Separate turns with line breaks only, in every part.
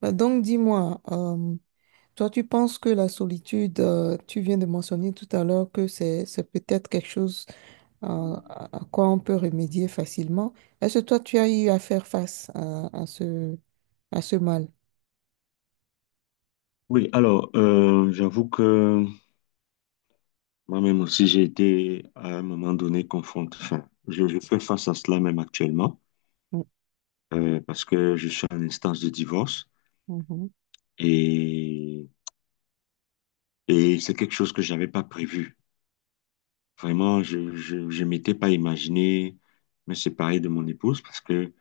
Bah, donc, dis-moi, toi, tu penses que la solitude, tu viens de mentionner tout à l'heure que c'est peut-être quelque chose euh, à quoi on peut remédier facilement. Est-ce que toi, tu as eu à faire face à ce mal?
Oui, alors, j'avoue que moi-même aussi, j'ai été à un moment donné confronté. Enfin, je fais face à cela même actuellement,
Mm.
parce que je suis en instance de divorce
Mhm,
et, et c'est quelque chose que j'avais pas prévu. Vraiment, je m'étais pas imaginé me séparer de mon épouse parce que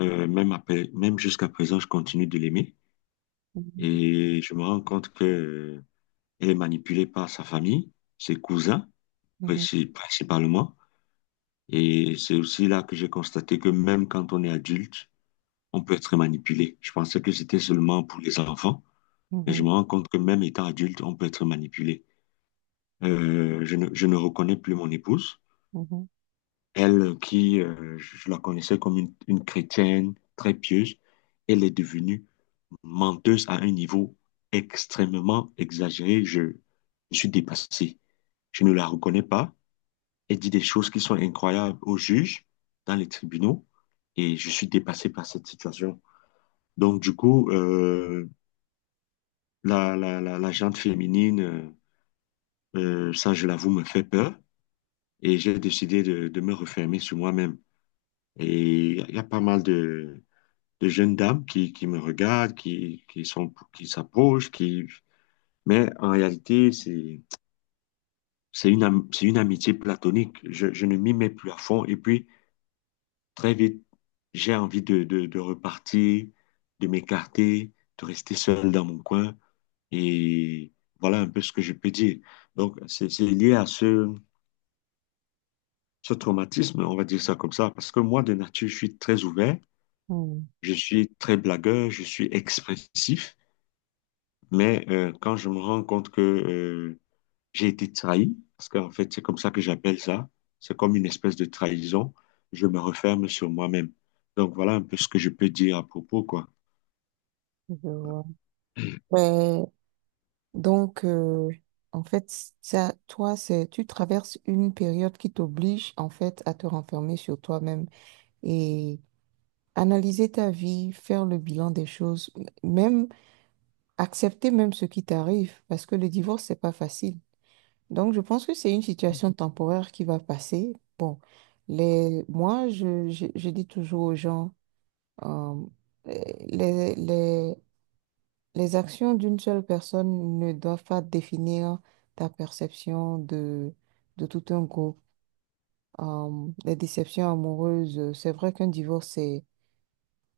même après, même jusqu'à présent, je continue de l'aimer
mhm,
et je me rends compte que elle est manipulée par sa famille, ses cousins, principalement. Et c'est aussi là que j'ai constaté que même quand on est adulte, on peut être manipulé. Je pensais que c'était seulement pour les enfants, mais je
mhm,
me rends compte que même étant adulte, on peut être manipulé. Je ne reconnais plus mon épouse,
mhm,
elle qui, je la connaissais comme une chrétienne très pieuse. Elle est devenue menteuse à un niveau extrêmement exagéré. Je suis dépassé. Je ne la reconnais pas. Elle dit des choses qui sont incroyables aux juges, dans les tribunaux, et je suis dépassé par cette situation. Donc, du coup, la gente féminine, ça, je l'avoue, me fait peur, et j'ai décidé de me refermer sur moi-même. Et il y a pas mal de jeunes dames qui me regardent, qui s'approchent, qui... Mais en réalité, c'est une, c'est une amitié platonique. Je ne m'y mets plus à fond. Et puis, très vite, j'ai envie de repartir, de m'écarter, de rester seul dans mon coin. Et voilà un peu ce que je peux dire. Donc, c'est lié à ce traumatisme, on va dire ça comme ça, parce que moi, de nature, je suis très ouvert,
mhm,
je suis très blagueur, je suis expressif, mais quand je me rends compte que j'ai été trahi, parce qu'en fait, c'est comme ça que j'appelle ça, c'est comme une espèce de trahison, je me referme sur moi-même. Donc, voilà un peu ce que je peux dire à propos, quoi.
mhm, je vois. Donc, en fait, ça, toi, tu traverses une période qui t'oblige, en fait, à te renfermer sur toi-même et analyser ta vie, faire le bilan des choses, même accepter même ce qui t'arrive, parce que le divorce, c'est pas facile. Donc, je pense que c'est une situation temporaire qui va passer. Bon, moi, je dis toujours aux gens, euh, les, les les actions d'une seule personne ne doivent pas définir ta perception de tout un groupe. Les déceptions amoureuses, c'est vrai qu'un divorce,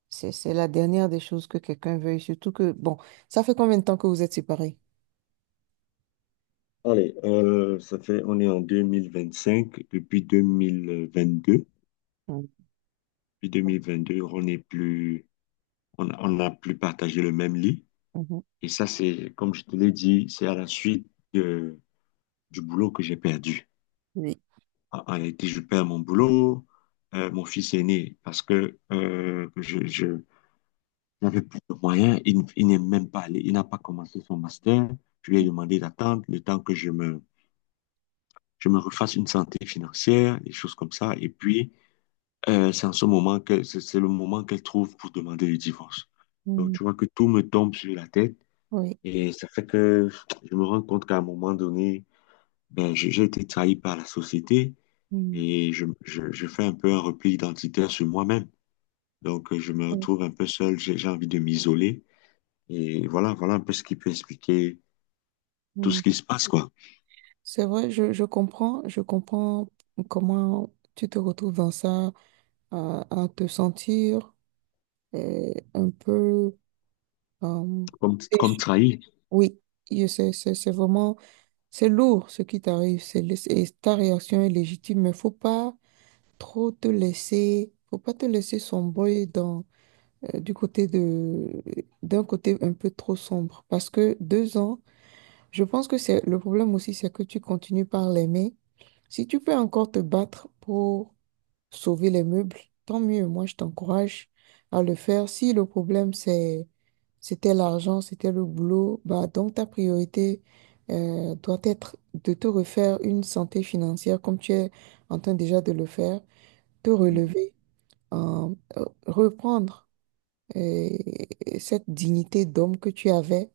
c'est la dernière des choses que quelqu'un veuille, surtout que, bon, ça fait combien de temps que vous êtes séparés?
Allez, ça fait, on est en 2025. Depuis 2022,
Mm,
depuis 2022, on n'est plus, on n'a plus partagé le même lit.
mhm.
Et ça, c'est, comme je te l'ai dit, c'est à la suite de- du boulot que j'ai perdu.
Oui.
En en réalité, je perds mon boulot. Mon fils est né parce que je n'avais plus de moyens. Il n'est même pas allé, il n'a pas commencé son master. Je lui ai demandé d'attendre le temps que je me refasse une santé financière, des choses comme ça. Et puis, c'est en ce moment que c'est le moment qu'elle trouve pour demander le divorce. Donc,
Mm.
tu vois que tout me tombe sur la tête
Oui.
et ça fait que je me rends compte qu'à un moment donné, ben, j'ai été trahi par la société
Mm,
et je fais un peu un repli identitaire sur moi-même. Donc, je me
mm,
retrouve un peu seul, j'ai envie de m'isoler et voilà un peu ce qui peut expliquer tout ce
mm.
qui se passe, quoi.
C'est vrai, je comprends comment tu te retrouves dans ça, à te sentir un peu euh,
Comme, comme
déçu.
trahi.
Oui, je sais, c'est vraiment, c'est lourd ce qui t'arrive, c'est ta réaction est légitime, mais faut pas trop te laisser, faut pas te laisser sombrer dans, du côté de, d'un côté un peu trop sombre, parce que deux ans, je pense que c'est, le problème aussi, c'est que tu continues par l'aimer. Si tu peux encore te battre pour sauver les meubles, tant mieux. Moi, je t'encourage à le faire. Si le problème, c'était l'argent, c'était le boulot, bah, donc ta priorité doit être de te refaire une santé financière comme tu es en train déjà de le faire, te
Mm,
relever, reprendre euh, cette dignité d'homme que tu avais.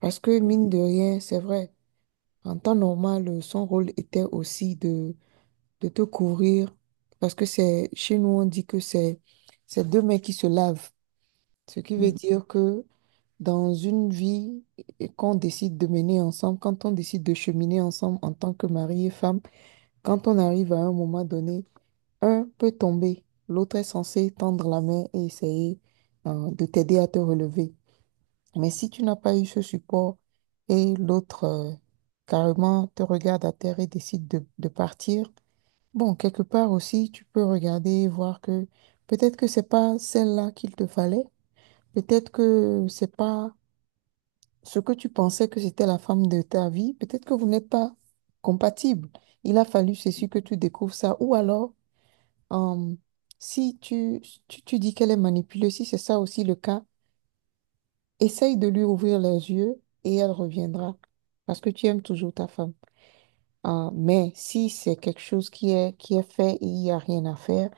Parce que mine de rien, c'est vrai, en temps normal, son rôle était aussi de te couvrir, parce que c'est, chez nous, on dit que c'est deux mains qui se lavent, ce qui veut
mm,
dire que dans une vie qu'on décide de mener ensemble, quand on décide de cheminer ensemble en tant que mari et femme, quand on arrive à un moment donné, un peut tomber, l'autre est censé tendre la main et essayer, de t'aider à te relever. Mais si tu n'as pas eu ce support et l'autre, carrément te regarde à terre et décide de partir. Bon, quelque part aussi, tu peux regarder, voir que peut-être que c'est pas celle-là qu'il te fallait, peut-être que c'est pas ce que tu pensais que c'était la femme de ta vie, peut-être que vous n'êtes pas compatibles. Il a fallu, c'est sûr, que tu découvres ça. Ou alors, euh, si tu dis qu'elle est manipulée, si c'est ça aussi le cas, essaye de lui ouvrir les yeux et elle reviendra parce que tu aimes toujours ta femme. Mais si c'est quelque chose qui est fait et il n'y a rien à faire,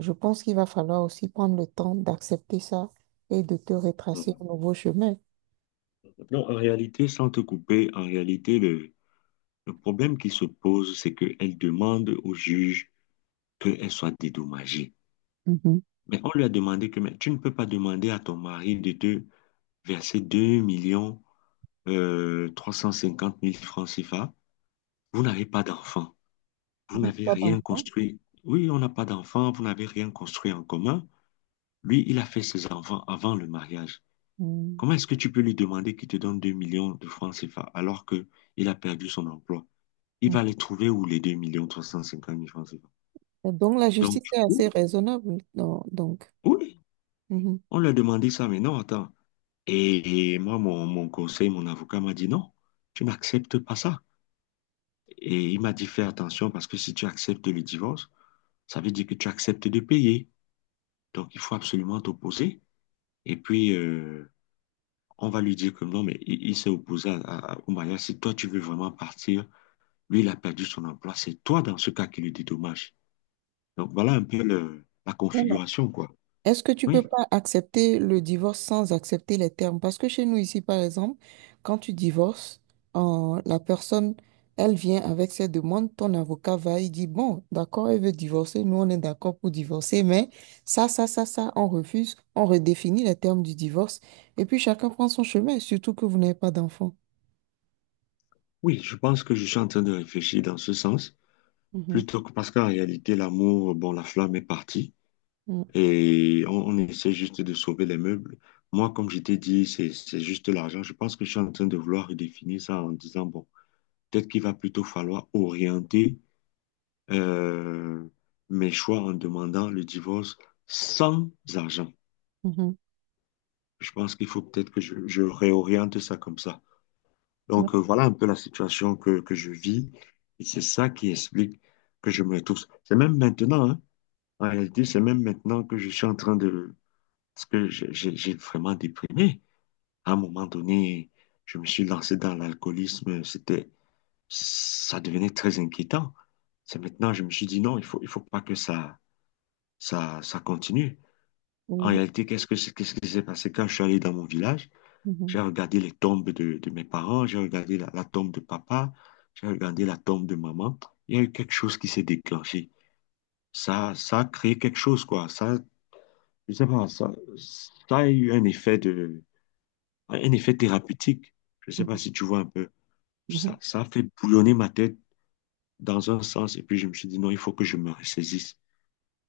je pense qu'il va falloir aussi prendre le temps d'accepter ça et de te retracer
mm.
un nouveau chemin.
Non, en réalité, sans te couper, en réalité, le problème qui se pose, c'est qu'elle demande au juge qu'elle soit dédommagée.
Mhm.
Mais on lui a demandé que mais tu ne peux pas demander à ton mari de te verser 2 millions 350 000 francs CFA. Vous n'avez pas d'enfant.
Vous
On
n'avez
n'avait
pas
rien
d'enfant.
construit. Oui, on n'a pas d'enfant, vous n'avez rien construit en commun. Lui, il a fait ses enfants avant le mariage.
Mm.
Comment est-ce que tu peux lui demander qu'il te donne 2 millions de francs CFA alors que il a perdu son emploi? Il
Ouais.
va les trouver où les 2 350 000 francs CFA?
Donc la
Donc,
justice
du
est assez
coup,
raisonnable, non. Donc,
oui,
mhm.
on lui a demandé ça, mais non, attends. Et moi, mon conseil, mon avocat m'a dit non, tu n'acceptes pas ça. Et il m'a dit fais attention parce que si tu acceptes le divorce, ça veut dire que tu acceptes de payer. Donc, il faut absolument t'opposer. Et puis, on va lui dire que non, mais il s'est opposé au mariage. Si toi, tu veux vraiment partir, lui, il a perdu son emploi. C'est toi, dans ce cas, qui le dédommage. Donc, voilà un peu la configuration, quoi.
Est-ce que tu peux
Oui,
pas accepter le divorce sans accepter les termes? Parce que chez nous ici, par exemple, quand tu divorces, la personne, elle vient avec ses demandes, ton avocat va, il dit, bon, d'accord, elle veut divorcer, nous on est d'accord pour divorcer, mais ça, on refuse, on redéfinit les termes du divorce, et puis chacun prend son chemin, surtout que vous n'avez pas d'enfant.
oui, je pense que je suis en train de réfléchir dans ce sens,
Mhm,
plutôt que parce qu'en réalité, l'amour, bon, la flamme est partie
mhm,
et on essaie juste de sauver les meubles. Moi, comme je t'ai dit, c'est juste l'argent. Je pense que je suis en train de vouloir redéfinir ça en disant, bon, peut-être qu'il va plutôt falloir orienter euh, mes choix en demandant le divorce sans argent.
mhm,
Je pense qu'il faut peut-être que je réoriente ça comme ça.
ouais,
Donc voilà un peu la situation que je vis et c'est ça qui explique que je me retrouve. C'est même maintenant, hein. En réalité, c'est même maintenant que je suis en train de... Parce que j'ai vraiment déprimé. À un moment donné, je me suis lancé dans l'alcoolisme. C'était... Ça devenait très inquiétant. C'est maintenant, je me suis dit non, il faut pas que ça continue. En
oui,
réalité, qu'est-ce qui s'est passé quand je suis allé dans mon village?
mhm,
J'ai regardé les tombes de mes parents, j'ai regardé la tombe de papa, j'ai regardé la tombe de maman. Il y a eu quelque chose qui s'est déclenché. Ça a créé quelque chose, quoi. Je sais pas, ça a eu un effet de, un effet thérapeutique. Je sais pas
mhm,
si tu vois un peu.
mhm,
Ça a fait bouillonner ma tête dans un sens. Et puis, je me suis dit, non, il faut que je me ressaisisse.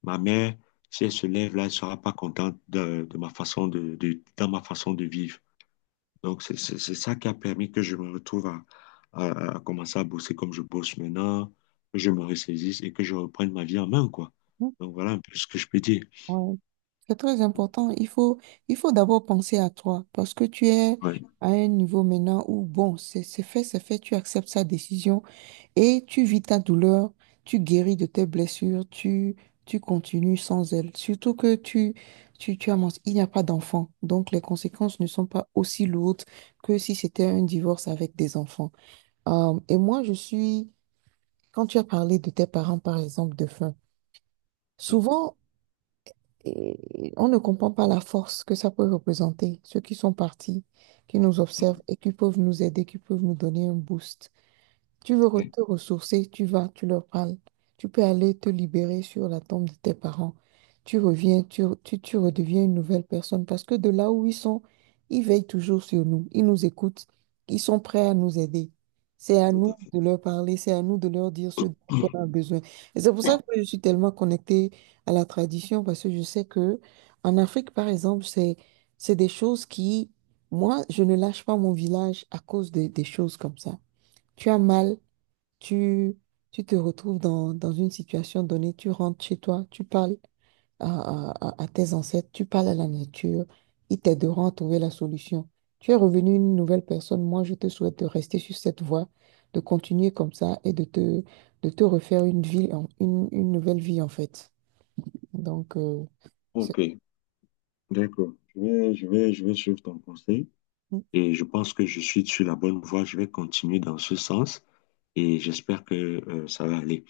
Ma mère, si elle se lève là, elle sera pas contente de ma façon dans ma façon de vivre. Donc, c'est ça qui a permis que je me retrouve à commencer à bosser comme je bosse maintenant, que je me ressaisisse et que je reprenne ma vie en main, quoi.
mhm,
Donc, voilà un peu ce que je peux dire.
ouais. C'est très
Mm.
important. Il faut d'abord penser à toi parce que tu es
Ouais.
à un niveau maintenant où, bon, c'est fait, tu acceptes sa décision et tu vis ta douleur, tu guéris de tes blessures, tu continues sans elle. Surtout que il n'y a pas d'enfant. Donc, les conséquences ne sont pas aussi lourdes que si c'était un divorce avec des enfants. Et moi, quand tu as parlé de tes parents, par exemple, de faim,
Mm.
souvent, et on ne comprend pas la force que ça peut représenter, ceux qui sont partis, qui nous
Mm.
observent et qui peuvent nous aider, qui peuvent nous donner un boost.
Oui,
Te ressourcer, tu vas, tu leur parles. Tu peux aller te libérer sur la tombe de tes parents. Tu reviens, tu redeviens une nouvelle personne parce que de là où ils sont, ils veillent toujours sur nous. Ils nous écoutent. Ils sont prêts à nous aider. C'est à
tout
nous
à fait.
de leur parler, c'est à nous de leur dire ce dont on a besoin. Et c'est pour ça que je suis tellement connectée à la tradition parce que je sais que en Afrique, par exemple, c'est des choses qui, moi, je ne lâche pas mon village à cause des choses comme ça. Tu as mal, tu, tu te retrouves dans, dans une situation donnée, tu rentres chez toi, tu parles à, à tes ancêtres, tu parles à la nature, ils t'aideront à trouver la solution. Tu es revenu une nouvelle personne. Moi, je te souhaite de rester sur cette voie, de continuer comme ça et de de te refaire une vie, une nouvelle vie, en fait. Donc, c'est-
Ok, d'accord. Je vais suivre ton conseil et je pense que je suis sur la bonne voie. Je vais continuer dans ce sens et j'espère que ça va aller.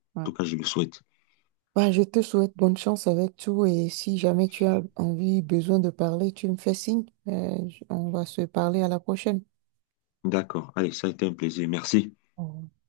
En
ouais.
tout cas, je le souhaite.
Bah, je te souhaite bonne chance avec tout et si jamais tu as envie, besoin de parler, tu me fais signe. On va se parler à la prochaine.
D'accord. Allez, ça a été un plaisir. Merci.
Au revoir.